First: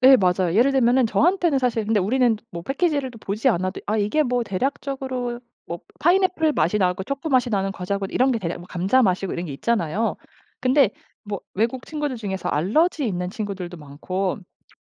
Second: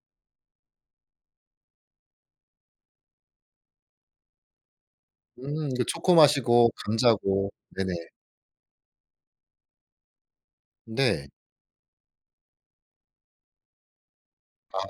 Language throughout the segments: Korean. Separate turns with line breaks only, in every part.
네 맞아요. 예를 들면은 저한테는 사실 근데 우리는 뭐 패키지를 또 보지 않아도 '아 이게 뭐 대략적으로
음
뭐
이게
파인애플
초코맛이고
맛이 나고 초코
감자고.
맛이 나는
네네.
과자고 이런 게 대략 뭐 감자 맛이고' 이런 게 있잖아요. 근데
네.
뭐 외국 친구들 중에서 알러지 있는 친구들도 많고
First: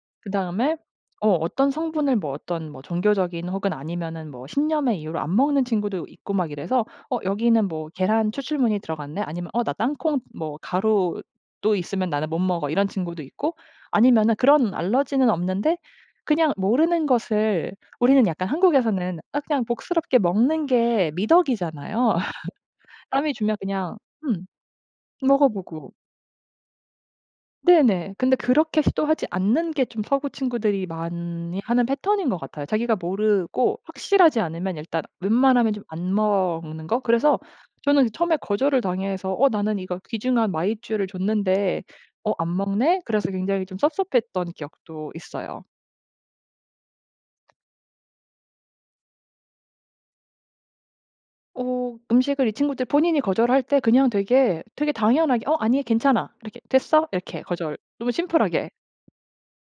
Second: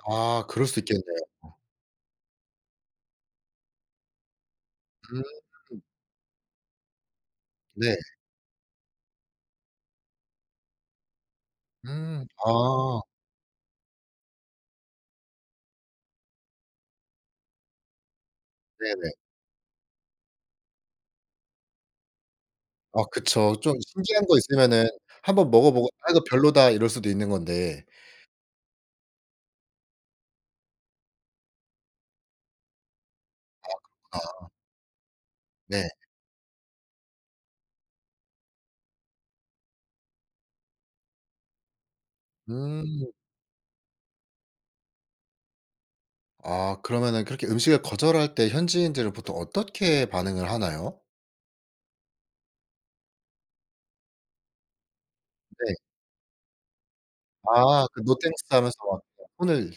아 그럴
그다음에
수 있겠네요.
어
어.
어떤 성분을 뭐 어떤 뭐 종교적인 혹은 아니면은 뭐 신념의 이유로
음.
안 먹는 친구도 있고 막 이래서 "어 여기는 뭐
네.
계란 추출물이 들어갔네.'" 아니면 "어 나 땅콩 뭐 가루도 있으면
음.
나는 못 먹어." 이런
아.
친구도 있고 아니면은 그런 알러지는 없는데 그냥 모르는 것을 우리는 약간
네네.
한국에서는 아 그냥 복스럽게 먹는 게 미덕이잖아요.
아
남이
그쵸.
주면
좀
그냥
신기한 거
음
있으면은 1 번 먹어보고
먹어보고.
'아 이거 별로다.' 이럴 수도 있는 건데.
네네. 근데 그렇게 시도하지 않는 게 좀 서구 친구들이 많이 하는 패턴인 것 같아요. 자기가
아
모르고 확실하지
그렇구나.
않으면 일단 웬만하면 좀
네.
안 먹는 거? 그래서 저는 처음에 거절을 당해서 '어 나는 이거 귀중한 마이쮸를 줬는데 어 안 먹네.'
음.
그래서 굉장히 좀 섭섭했던 기억도 있어요.
아 그러면은 그렇게 음식을 거절할 때 현지인들은 보통 어떻게 반응을 하나요?
어 음식을 이 친구들 본인이 거절할 때 그냥 되게, 되게 당연하게 "어
네.
아니 괜찮아." 이렇게 "됐어." 이렇게 거절
아 그
너무
"노 땡스."
심플하게
하면서 막 손을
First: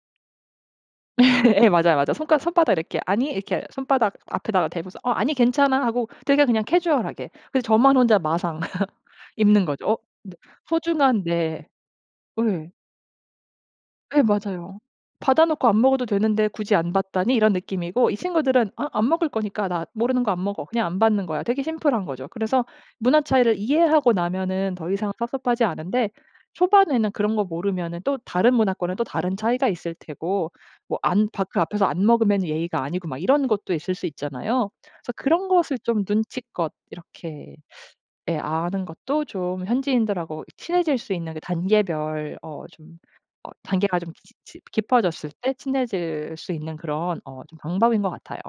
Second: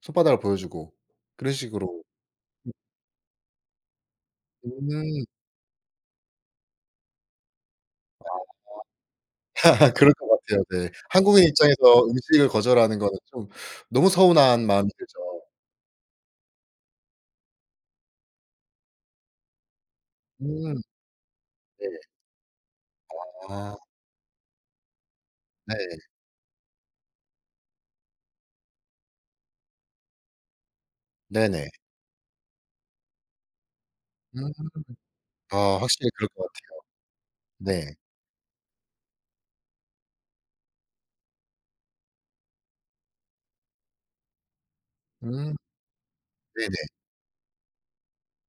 손바닥을 보여주고 그런
예. 맞아요,
식으로
맞아요. 손가
음.
손바닥 이렇게 "아니." 이렇게 손바닥 앞에다가 대고서 "어
음.
아니 괜찮아." 하고 되게 그냥 캐주얼하게. 그래서 저만 혼자
아.
마상 입는 거죠. '어
그럴 것
내
같아요, 네.
소중한
한국인
내'
입장에서 음식을
예.
거절하는 거는 좀 너무
예
서운한
맞아요.
마음이 들죠.
'받아 놓고 안 먹어도 되는데 굳이 안 받다니.' 이런 느낌이고 이 친구들은 '아 안 먹을 거니까 나 모르는 거 안 먹어.
음.
그냥 안 받는 거야.' 되게
네.
심플한 거죠. 그래서 문화 차이를
아.
이해하고 나면은 더 이상 섭섭하지
네.
않은데 초반에는 그런 거 모르면은 또 다른 문화권은 또 다른 차이가 있을 테고 뭐 안 받 그
네네.
앞에서 안 먹으면 예의가 아니고 막 이런 것도 있을 수
음.
있잖아요. 그래서 그런
아
것을 좀
확실히 그럴 것 같아요.
눈치껏 이렇게
네.
예 아는 것도 좀 현지인들하고 친해질 수 있는 그 단계별 어 좀 어 단계가 좀 지 지 깊어졌을 때
음.
친해질 수 있는
네네.
그런 어 좀 방법인 것 같아요.